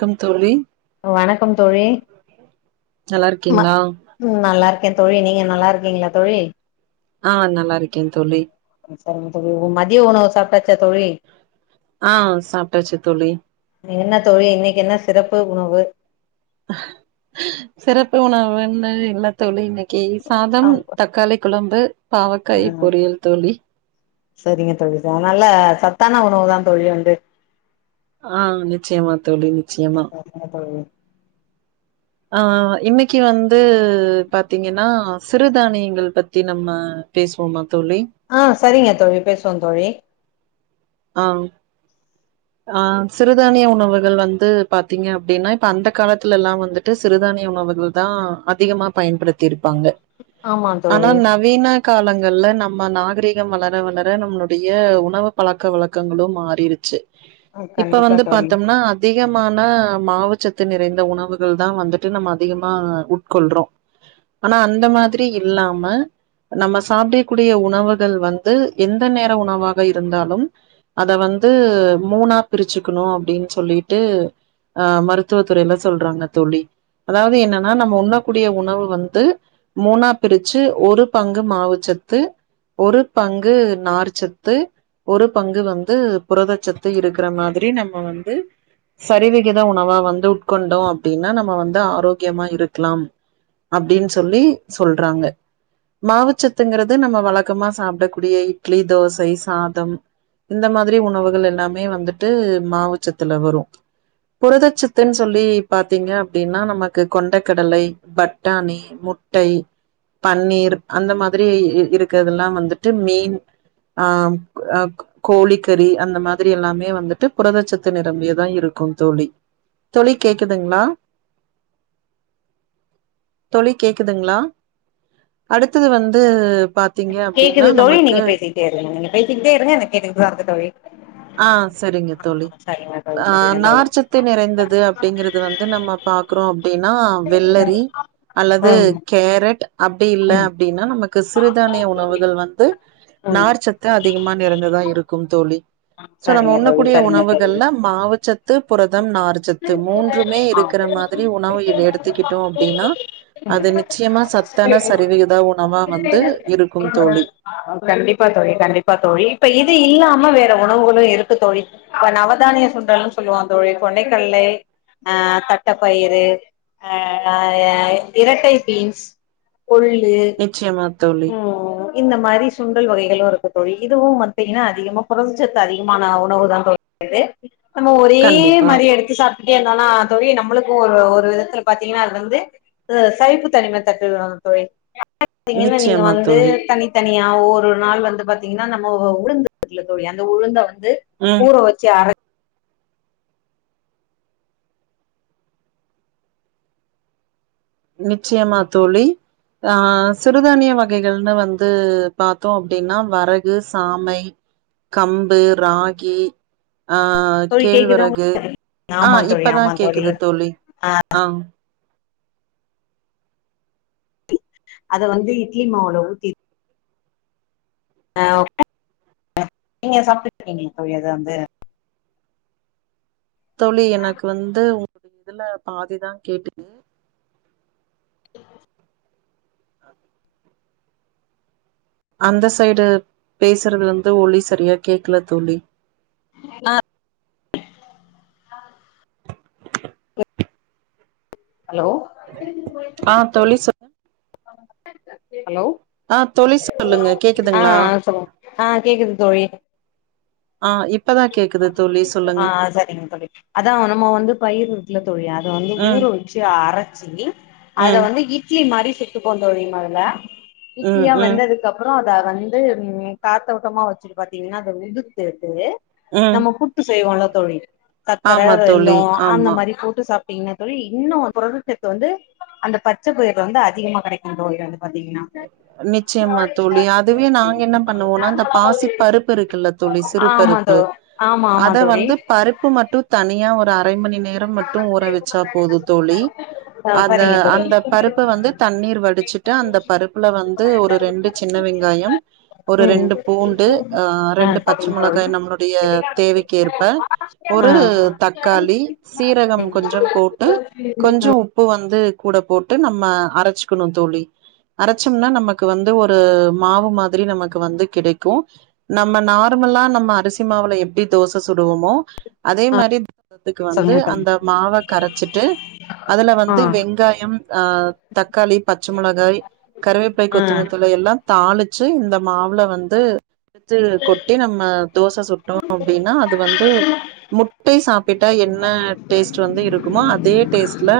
Come தோழி வணக்கம் தோழி நல்லா ம இருக்கீங்களா ம் நல்லா இருக்கேன் தோழி நீங்க நல்லா இருக்கீங்ளா தோழி ஆ நல்லா இருக்கேன் தோழி சரிங்க தோழி மதிய உணவு சாப்ட்டாச்சா தோழி ஆ சாப்ட்டாச்சு தோழி நீங்க என்ன தோழி இன்னைக்கு என்ன சிறப்பு உணவு சிறப்பு உணவுன்னு இல்ல தோழி இன்னைக்கு ஆ சாதம், தக்காளி கொழம்பு, பாவக்காய் பொரியல் தோழி சரிங்க தோழி அதனால சத்தான உணவுதான் தோழி வந்து ஆ நிச்சயமா தோழி நிச்சயமா ஏன் தோழி ஆ இன்னைக்கு வந்து பாத்தீங்கன்னா சிறுதானியங்கள் ப த்தி நம்ம பேசுவோமா தோழி ஆ சரிங்க தோழி பேசுவோந் தோழி ஆ ஆ சிறுதானிய உணவுகள் வந்து பாத்தீங்க அப்டின்னா இப்ப அந்த காலத்துல எல்லா வந்து ட்டு சிறுதானிய உணவுகள்தா அதிகமா பயன்படுத்தி இருப்பாங்க ஆமா ஆனா தோழி ந வீ காலங்கள்ல நம்ம நாகரீகம் வளர வளர நம்மளுடைய உணவு பழ க்க வழக்கங்களு மாறிருச்சு இப்ப கண்டிப்பா வந்து தோழி பாத்தம்னா அதிகமான மாவுச்சத்து நிறைந்த உணவுகள்தா வந்துட்டு நம்ம அதிகமா உட்கொள்றோ ஆனா அந்த மாதிரி இல்லாம நம்ம சாப்பிட கூடிய உணவுகள் வந்து எந்த நேர உணவாக இருந்தாலு அத வந்து மூணா பிரிச்சுக்கணு அப்டின் சொல்லிட்டு அ மருத்துவத்துறையில சொல்றாங்க தோழி அதாவது என்னனா நம்ம உண்ண கூடிய உணவு வந்து மூனா பிரிச்சு ஒரு பங்கு மாவுச்சத்து ஒரு பங்கு நார்ச்சத்து ஒரு பங்கு வந்து புரதச்சத்து இருக்கற மாதிரி நம்ம வந்து சரிவிகித உணவா வந்து உட்கொண்டோ அப்டின்னா நம்ம வந்து ஆரோக்கியமா இருக்கலாம் அப்டின் சொல்லி சொல்றாங்க மாவுச்சத்துங்கறது நம்ம வழக்கமா சாப்ட கூடிய இட்லி, தோசை, சாதம் இந்த மாதிரி உணவுகள் எல்லாமே மாவுச்சத்துல வரு புரதச்சத்துன்னு சொல்லி பாத்தீங்க அப்டின்னா நமக்கு கொண்டை கடலை, பட்டாணி முட்டை, பன்னீர் அந்த மாதிரி இருக்கறதல்லா வந்துட்டு மீன் ஆ அக் கோழிக்கறி அந்த மாதிரி எல்லாமே வந்துட்டு புரதச்சத்து நிரம்பியதா இருக்குந் தோழி தோழி கேக்குதுங்ளா தோழி கேக்குதுங்ளா அடுத்தது வந்து பாத்தீங்க அப்டின்னா நமக்கு ஃப்ரீயா இருங்க நீங்க பேசிக்கிட்டே இருங்க நா கேட்டுகிட்டுதா இருப்ப தோழி ஆ சரிங்க தோழி ஆ சரிங்க தோழி அ சரிங்க தோழி நார்சத்து நிறைந்தது அப்டிங்கறது வந்து நம்ம பாக்குறோ அப்டின்னா வெள்ளரி அல்லது ம் கேரட் அப்டி இல்ல ம் அப்டின்னா நமக்கு சிறுதானிய உணவுகள் வந்து ம் நார் சத்து அதிகமா நிறைந்த தா இருக்கும் தோழி சோ நம்ம சரிங்க உண்ணக் தோழி கூடிய சரிங்க தோழி உணவுகள்ள மாவுச்சத் து புரதம் நார் சத்து மூன்றுமே இருக்கற மாதிரி உணவு எடு எடுத்துக்கிட்டோ அப்டின்னா அது நிச்சயமா சத்தான சரிவிகிதா உணவா வந்து இருக்கும் தோழி கண்டிப்பா தோழி கண்டிப்பா தோழி இப்ப இது இல்லாம வேற உணவுகளு இருக்கு தோழி இப்ப நவதானிய சுண்டல்ன்னு சொல்லுவா தோழி கொண்டைக்கல்லை ஆ தட்டப்பயிறு அ இரட்டை பீன்ஸ் கொள்ளு நிச்சயமா தோழி ம் இந்த மாரி சுண்டல் வகைகளு இருக்கு தோழி இதுவு பாத்தீங்கனா அதிகமா புரதச்சத்து அதிகமான உணவு தா தோழி து நம்ம ஒரே கண்டிப்பா மாரி எடுத் கு சாப்ட்டுட்டே இருந்தோனா தோழி நம்மளுக்கு ஒரு ஒரு விதத்துல பாத்தீங்கனா அது வந்து இது சகிப்பு தனிம தட்டுது தோழி த்தீங்கன நீங்க நிச்சயமா வந்து தோழி தனி தனியா ஒரு நாள் வந்து பாத்தீங்கனா நம்ம ஒ உளுந்துல இருக்குல்ல தோழி அந்த உளுந்த வந்து ம் ஊற வச்சி அர நிச்சயமா தோழி ஆ சிறுதானிய வகைகள்னு வந்து பாத்தோ அப்டின்னா வரகு சாமை கம்பு ராகி ஆ தோழி கேக்குதா கேழ்வரகு உங்களுக் ஆ ஆமா தோழி இப்பதா ஆமா கேக்குது தோழி ஆ அத வந்து இட்லி மாவுல ஊத்தி ஆ நீங்க சாப்ட்ருக்கீங்ளா தோழி அத வந்து தோழி எனக்கு வந்து உங்களுடைய இதுல பாதிதா கேட்டுது ஆ அந்த சைடு பேசறதுல வந்து ஒளி சரியா கேக்ல தோழி நா ஹலோ ஆ தோழி சொ ஹலோ ஆ தோழி சொல்லுங்க ஆ கேக்குதுங்களா ஆ சொல்லுங்க ஆ கேக்குது தோழி ஆ இப்பதா கேக்குது தோழி ஆ சொல்லுங்க சரிங்க தோழி அதா நம்ம வந்து பயிர் கில்ல தோழி அத வந்து ஊர ம் வச்சி சி அரச்சி அத ம் வந்து இட்லி மாரி சுட்டு கொண்டு வருவீங்ளா அதுல ம் இட்லியா ம் வெந்ததுக் கப்புறோ அத வந்து ம் காத்தோட்டமா வெச்சிரு பாத்தீங்கனா அத உதுர்த்துட்டு ம் நம்ம கூட்டு செய்வோல்ல தோழி சக்கர ஆமா தோழி வெள்ளோ அந்த ஆமா மாரி கூட்டு சாப் திங்னா தோழி இன்னு புரதச்சத்து வந்து அந்த பச்சை பயிர்ல வந்து அதிகமா கெடைக்கு தோழி வந்து பாத்தீங்கன்னா நிச்சயமா தோழி அதுவே நாங்க என்ன பண்ணோ நா இந்த பாசி பருப்பு இருக்குல்ல தோழி ஆமா தோ சிறுபருப்பு ஆமா ஆமா அத தோழி வந்து பருப்பு மட்டு தனியா ஒரு ஒரு அரை மணி நேரம் மட்டு ஊற வச்சா போது தோழி ஆ அத சரிங்க தோழி அந்த பருப்ப வந்து தண்ணீர் வடிச்சிட்டு அந்த உள்ள வந்து ஒரு ரெண்டு சின்ன வெங்காயம் ஒரு ரெண்டு பூண்டு ம் ஆ ரெண்டு பச்ச சரிங்க தோழி மொளகாய் நம்மளுடைய தேவைக்கு ஏற்ப ஒரு ஆ தக்காளி சீரகம் ம் கொஞ்சம் போட்டு கொஞ்ச உப்பு வந்து கூட போட்டு நம்ம அரச்சிக்கனு தோழி அரச்சம்னா நமக்கு வந்து ஒரு மாவு மாதிரி நமக்கு வந்து கிடைக்கு நம்ம நார்மலா நம்ம அரிசி மாவுல எப்டி தோச சுடுவோமோ அதே மாரி த்துக்கு வந்து சொல்லுங்க தோழி அந்த மாவை கரைச்சிட்டு அதுல ஆ வந்து வெங்காயம் ஆ தக்காளி பச்ச மிளகாய் வேப்பை ஆ கொத்து மல்லி தழை எல்லா தாளிச்சு இந்த மாவுல வந்து ச்சு கொட்டி நம்ம தோச சுட்டோ அப்டின்னா அது வந்து முட்டை சாப்பிட்டா என்ன டேஸ்ட் வந்து இருக்குமோ அதே டேஸ்ட்ல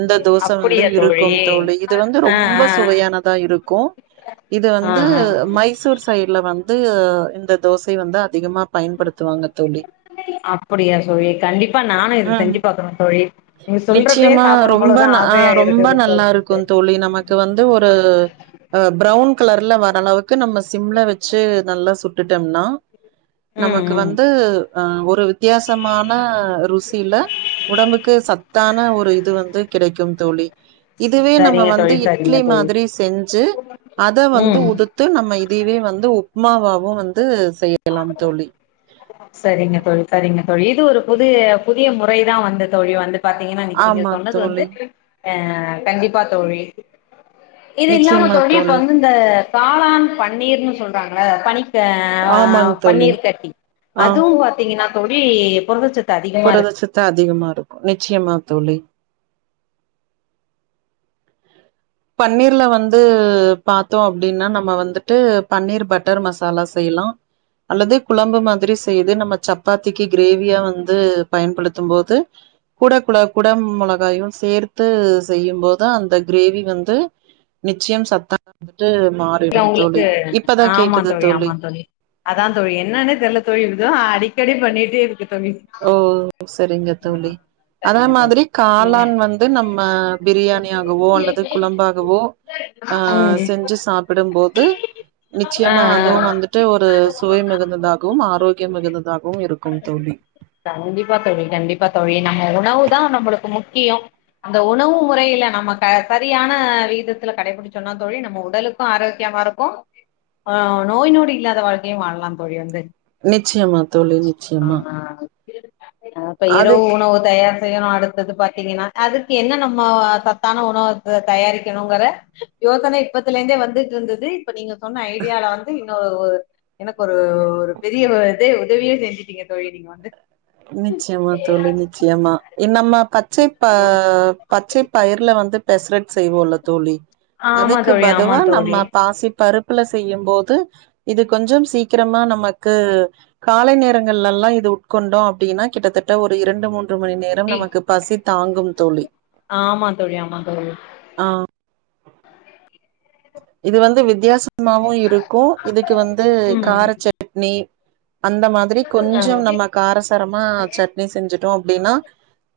இந்த தோச வந்து இருக்கும் தோழி இது வந்து ஆ ரொம்ப ஆ சுவையானதா இருக்கு இது ஆ வந்து ஆ ஆ. மைசூர் சைடுல வந்து இந்த தோசை வந்து அதிகமா பயன்படுத்துவாங்க தோழி அப்படியா சோழி கண்டிப்பா நானு இத செஞ்சு பாக்குறே தோழி நீங்க சொல்ற நிச்சியமா ரொம்ப ஆ ரொம்ப நல்லா தோழி இருக்கு வந்து தோழி நமக் கு வந்து ஒரு அ ப்ரவுன் கலர்ல வர அளவுக்கு நம்ம சிம்ல வச்சு நல்லா சு டுட்டம்னா ம் நமக்கு ம் வந்து அ ஒரு வித்தியாசமான ருசில உடம்புக்கு சத்தான ஒரு இது வந்து கிடைக்கும் தோழி இதுவே நம்ம சரிங்க வந்து தோழி சரிங்க இட்லி தோழி மாதிரி செஞ்சு அத வந்து ம் உது த்து நம்ம இதயவே வந்து உப்மாவாவு வந்து செய்யலாம் தோழி சரிங்க தோழி சரிங்க தோழி இது ஒரு புது புதிய முறைதா வந்து தோழி வந்து பாத்தீங்கன்னா இன்னைக்கி நீங்க ஆமா சொன்னது தோழி. வந்து ஆ கண்டிப்பா தோழி இது இல்லாம தோழி இப்ப வந்து இந்த காளான் பன்னீர்ன்னு சொல்றாங்கள பனிக்க அ ஆமாங் தோழி. பன்னீரு கட்டி ஆ. அதுவு பாத்தீங்கின்னா தோழி புரதச்சத் புரதச்சத்து அதிகமா இருக்கு நிச்சயமா தோழி பன்னீர்ல வந்து பாத்தோ அப்பிடின்னா நம்ம வந்துட்டு பன்னீர் பட்டர் மசாலா செய்லா அல்லது குழம்பு மாதிரி செய்து நம்ம சப்பாத்திக்கு கிரேவியா வந்து பயன்படுத்தும் போது கூட குல குட மொளகாயு சேர்த்து செய்யும் போது தா அந்த கிரேவி வந் து நிச்சயம் சத்த வந்துட்டு மாறிடும் தோழி உங்களுக்கு இப்பதா கேக்குது தோழி அதா தோழி என்னான்னே தெர்ல தோழி இதோ அடிக்கடி பண்ணிட்டே இதுக்கு தோழி ஓ சரிங்க ஆ தோழி அதா சரிங்க தோழி மாதிரி நீங்க காளான் வந்து நம்ம பிரியாணியாகவோ அல்லது குழம்பாகவோ ஆ ம் செஞ்சி சாப்பிடும்போது ஆ நிச்சயமா அதுவு வந்துட்டு ஒரு ஆ சுவை மிகுந்ததாகவும் ஆரோக்கிய மிகுந்ததாகவு இருக்கு தோழி கண்டிப்பா தோழி கண்டிப்பா தோழி நம்ம உணவு தா நம்மளுக்கு முக்கியோ அந்த உணவு முறையில நம்ம க சரியான விகிதத்துல கடைபிடிச்சோன்னா தோழி நம்ம உடலுக் க்கு ஆரோக்கியமா இருக்கு ஆ நோய் நோடி இல்லாத வாழ்க்கையு வாழலா தோழி வந்து நிச்சயமா தோழி நிச்சயமா அப்ப இரவு அதுக் உணவு தயார் செய்யணு அடுத்தது பாத்தீங்கின்னா அதுக்கு என்ன நம்மோ சத்தான உணவுத்த தயாரிக்கணுங்குற யோசனை இப்பத்துல இருந்தே வந்துட்டு இருந்தது இப்ப நீங்க சொன்ன ஐடியால வந்து ஒ எனக்கு ஒரு ஒரு பெரிய இதே உதவியே செஞ்சிட்டீங்க தோழி நீங்க வந்து நிச்சயமா தோழி நிச்சயமா என்னம்மா பச்சை ப பச்சை பயர்ல வந்து பெசரைட் செய்வோல்ல தோழி ஆமா அதுக்கு தோழி ஆமா பதுவா நம்ம தோழி பாசி பருப்புல செய்யும் போது இது கொஞ்சம் சீக்கிரமா நமக்கு காலை நேரங்கள்ல எல்லா இது உட்கொண்டோ அப்டின்னா கிட்டத்தட்ட ஒரு இரண்டு மூன்று மணி நேர டம் நமக்கு பசி தாங்கும் தோழி ஆமா தோழி ஆமா தோழி ஆ இது வந்து வித்தியாசமாவு இருக்கு இதுக்கு வந்து ம் காரச்சட் அட்னி அந்த மா திரி திருப்பி கொஞ்சொ நம்ம காரசரமா சட்னி செஞ்சுட்டோ அப்பிடின்னா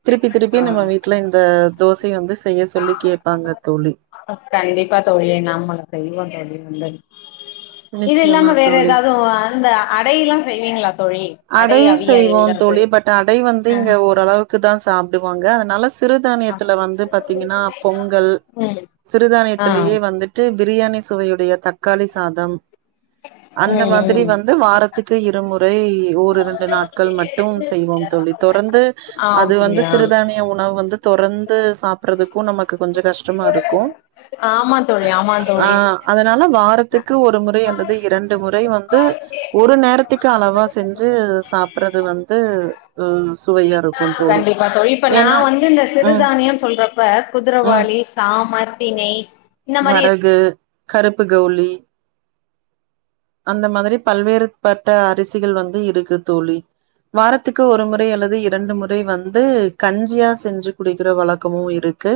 திருப்பி ஆ திருப்பி நம்ம வீ வீட்ல இந்த தோசைய வந்து செய்ய சொல்லி கேப்பாங்க தோழி கண்டிப்பா தோழி நம்முளு செய்வோ தோழி வந்து இது நிச்சயமா இல்லாம வேற தோழி எதாவ்து அ அந்த அடை எல்லா செய்வீங்களா தோழி அடை அடையு செய்வோ அவியல்ங்கிறது தோழி பட் அடை வந்து ஆ இங்க ஓரளவுக்கு தா சாப்புடுவாங்க அதனால செ ஆ சிறுதானியத்துல வந்து பாத்தீங்கின்னா பொங்கல் ம் ஆ சிறுதானியத்திலேயே ம் வந்து ட்டு பிரியாணி சுவையுடைய தக்காளி சாதம் அந்த மாதிரி ம் வந்து வார த்துக்கு இருமுறை ஓர் இரண்டு நாட்கள் மட்டு செய்வோம் தோழி தொடர்ந்து ஆ அது வந்து அப்டியா சிறுதானிய உணவு வந்து தொடர்ந்து சாப்பட்றதுக்கு நமக்கு கொஞ்சொ கஷ்டமா இருக்கு ஆமா தோழி ஆமா அ தோழி அதுனால வாரத்துக்கு ஒரு முறை அல்லது இரண்டு முறை வந்து ஒரு நேரத்துக்கு அளவா செ ஞ்சு சாப்பற்றது வந்து அ சுவையா இருக்கு தோழி கண்டிப்பா தோழி நா ஏன்னா வந்து இந்த ம் சிறுதானியம் சொல்றப்ப ம் குதுரவாளி சாம தினை வரகு கருப்பு கவுளி அந்த மாதிரி பல்வேறு பட்ட அரிசிகள் வந்து இருக்கு தோழி வாரத்துக்கு ஒரு முறை அல்லது இரண்டு முறை வந்து கஞ்சியா செஞ்சு குடிக்கிற வழக்கமு இருக் இருக்கு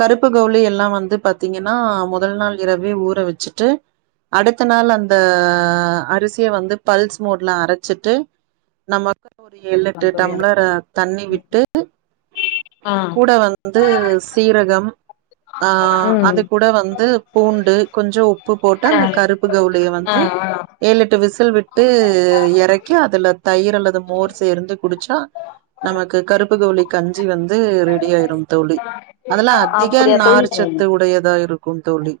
கருப்பு கவ்ளி எல்லா வந்து பாத்தீங்கின்னா மொதல் நாள் இரவே ஊற வெச்சிட்டு அடுத்த நாள் அந் த அரிசிய வந்து பல்ஸ் மோட்ல அரச்சிட்டு நம்ம ஒரு எழ் எட்டு தோழி டம்ளர் தண்ணி விட்டு ஆ கூட வ வந்து சீரகம் ஆ ம் அது கூட வந்து பூண்டு கொஞ்சோ உப்பு போட்டு ஆ அந்த கருப்பு கவ்லிய வந்து ஆ ஆ ஏழ் எட்டு விசில் விட்டு எறக்கி அதுல தயிர் அல்லது மோர் சேர்ந்து குடுஞ்சா நமக்கு கருப்புக்கவ்ளி கஞ்சி வந்து ரெடி ஆய்ரும் தோழி அதெல்லா அதிக அப்படியா தோழி நார்ச்சத்து உடையதா இருக்கு தோழி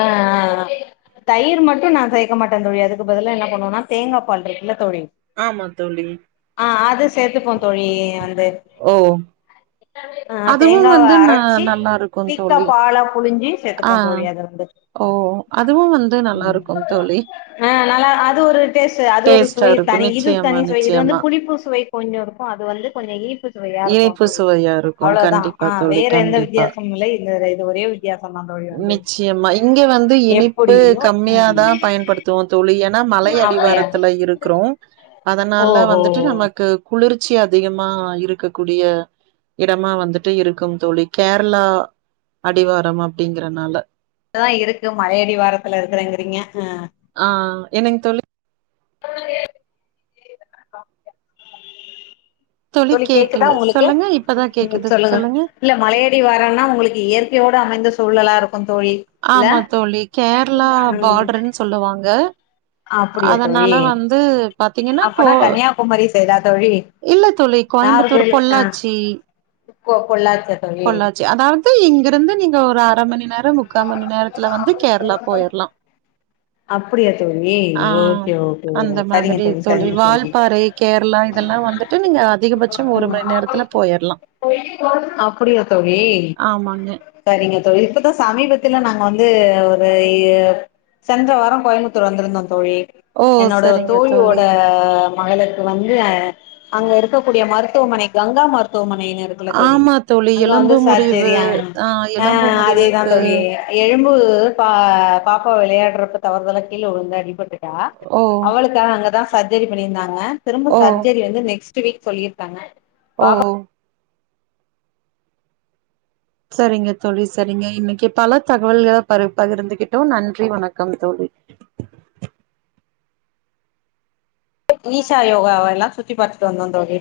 ஆ ஆ தயிர் மட்டு நா சேக்க மாட்டே தோழி அதுக்கு பதிலா என்ன பண்ணுவன்னா தேங்கா பால் இருக்குல்ல தோழி ஆமா தோழி ஆ அது சேத்துப்போம் தோழி வந்து ஆ அதுவும் தேங்காவ வந்து ந அரச்சி நல்லா திக்கா இருக்குந்தோழி பாலா புழிஞ்சி ஆ சேத்துப்போ தோழி அத வந்து ஓ அதுவு வந்து நல்லா ம் இருக்குந்தோழி ஆ நல்லா அது ஒரு டேஸ்ட் அது ஒரு சுவை இருக்கு தனி இது நிச்சயமா தனி சுவை இது வந்து நிச்சயமா புளிப்பு சுவை கொஞ்சோ இருக்கு அது கொஞ்சோ இனிப்பு சுவையா இருக்கு இனிப்பு தோழி சுவையா இருக்கு அவ்ளோதா கண்டிப்பா ஆ தோழி வேற எந்த கண்டிப்பா வித்தியாசமு இல்ல இது ஒரே வித்தியாசோ தா தோழி வந்து ஞ்சி மா இங்க வந்து இனிப்பு எப்படியோ கம்மியா ம் தா பயன்படுத்துவோ தோழி எனா மலை அப்டியா அடிவாரத்துல இரு க்குறோ அதனால ஓஹோ வந்துட்டு நமக்கு குளிர்ச்சி அதிகமா இருக்கக்கூடிய இடமா வந்துட்டு இருக்கும் தோழி கேரளா அடிவாரம் அப்பிடிங்கறனால ர இருக்கு மலையடிவாரத்துல இருக்கறங்கிறீங்க ஆ ஆ என்னங் தோழி தோழி கேக்குதா கேக்கல உங்களுக்கு சொல்லுங்க இப்பதா ம் ம் கேக்குது சொல்லுங்க இல்ல மலையடிவாரோன்னா உங்களுக்கு இயற்கையோட அமைந்த சூழலா இருக்கு தோழி இல்ல ஆமா தோழி கேரளா பார்டர்ன்னு சொல்லுவாங்க அப்பிடியா அதனால தோழி வந்து பாத்தீங்கன்னா கோ அப்பனா கன்னியாகுமரி சைடா தோழி இல்ல தோழி கோயம்புத்தூர் நாகர்கோவில் ஆ பொள்ளாச்சி பொ பொள்ளாச்சியா தோழி பொள்ளா ச்சி அதாவ்து இங்கிருந்து நீங்க ஒரு அர மணி நேரோ மு க்கா மணி நேரத்துல வந்து கேரளா போயரலா அப்டியா தோழி ஆ ஓகே ஓகே அந்த சரிங்க மாதிரி தோழி சரிங்க வால்பாறை கேரளா இதல்லா வந்துட்டு நீங்க அதிகபட்சோ ஒரு மணி நேரத்துல போயரலா அப்பிடியா தோழி ஆமாங்க சரிங்க தோழி இப்பதா சமீபத்துல நாங்க வந்து ஒரு ஏ சென்ற வாரோ கோயமுத்தூர் வந்திருந்தோ தோழி ஓ என்னோட சரிங்க தோழியோட தோழி மகளுக்கு வந்து அங்க இருக்கக்கூடிய மருத்துவமனை கங்கா மருத்துவமனைன்னு இரு க்கல்ல தோழி ஆமா தோழி அங்க வந்து எலும்பு முறிவு சர்ஜரி ஆனா ஆ எலும்பு அதேதா முறிவுக்கு தோழி எலும்பு பா பாப்பா விளையாடுறப்ப தவறுதலா கீழ விழுந்து அடிபட்டு ட்டா ஓ அவளுக்கு ஆனா அங்கதா சர்ஜரி பண்ணிருந்தாங்க திரும்ப ஓ சர்ஜரி வந்து நெக்ஸ் ட் வீக் சொல்லியிருக்காங்க பாப்பா ஓஹோ சரிங்க தோழி சரிங்க இன்னைக்கி பல தகவல்கள பரு பகிர்ந்துக்கிட்டோ நன்றி வணக்கம் தோழி ஈஷா யோகாவல்லா சுத்தி பாத்துட்டு வந்தோ தோழி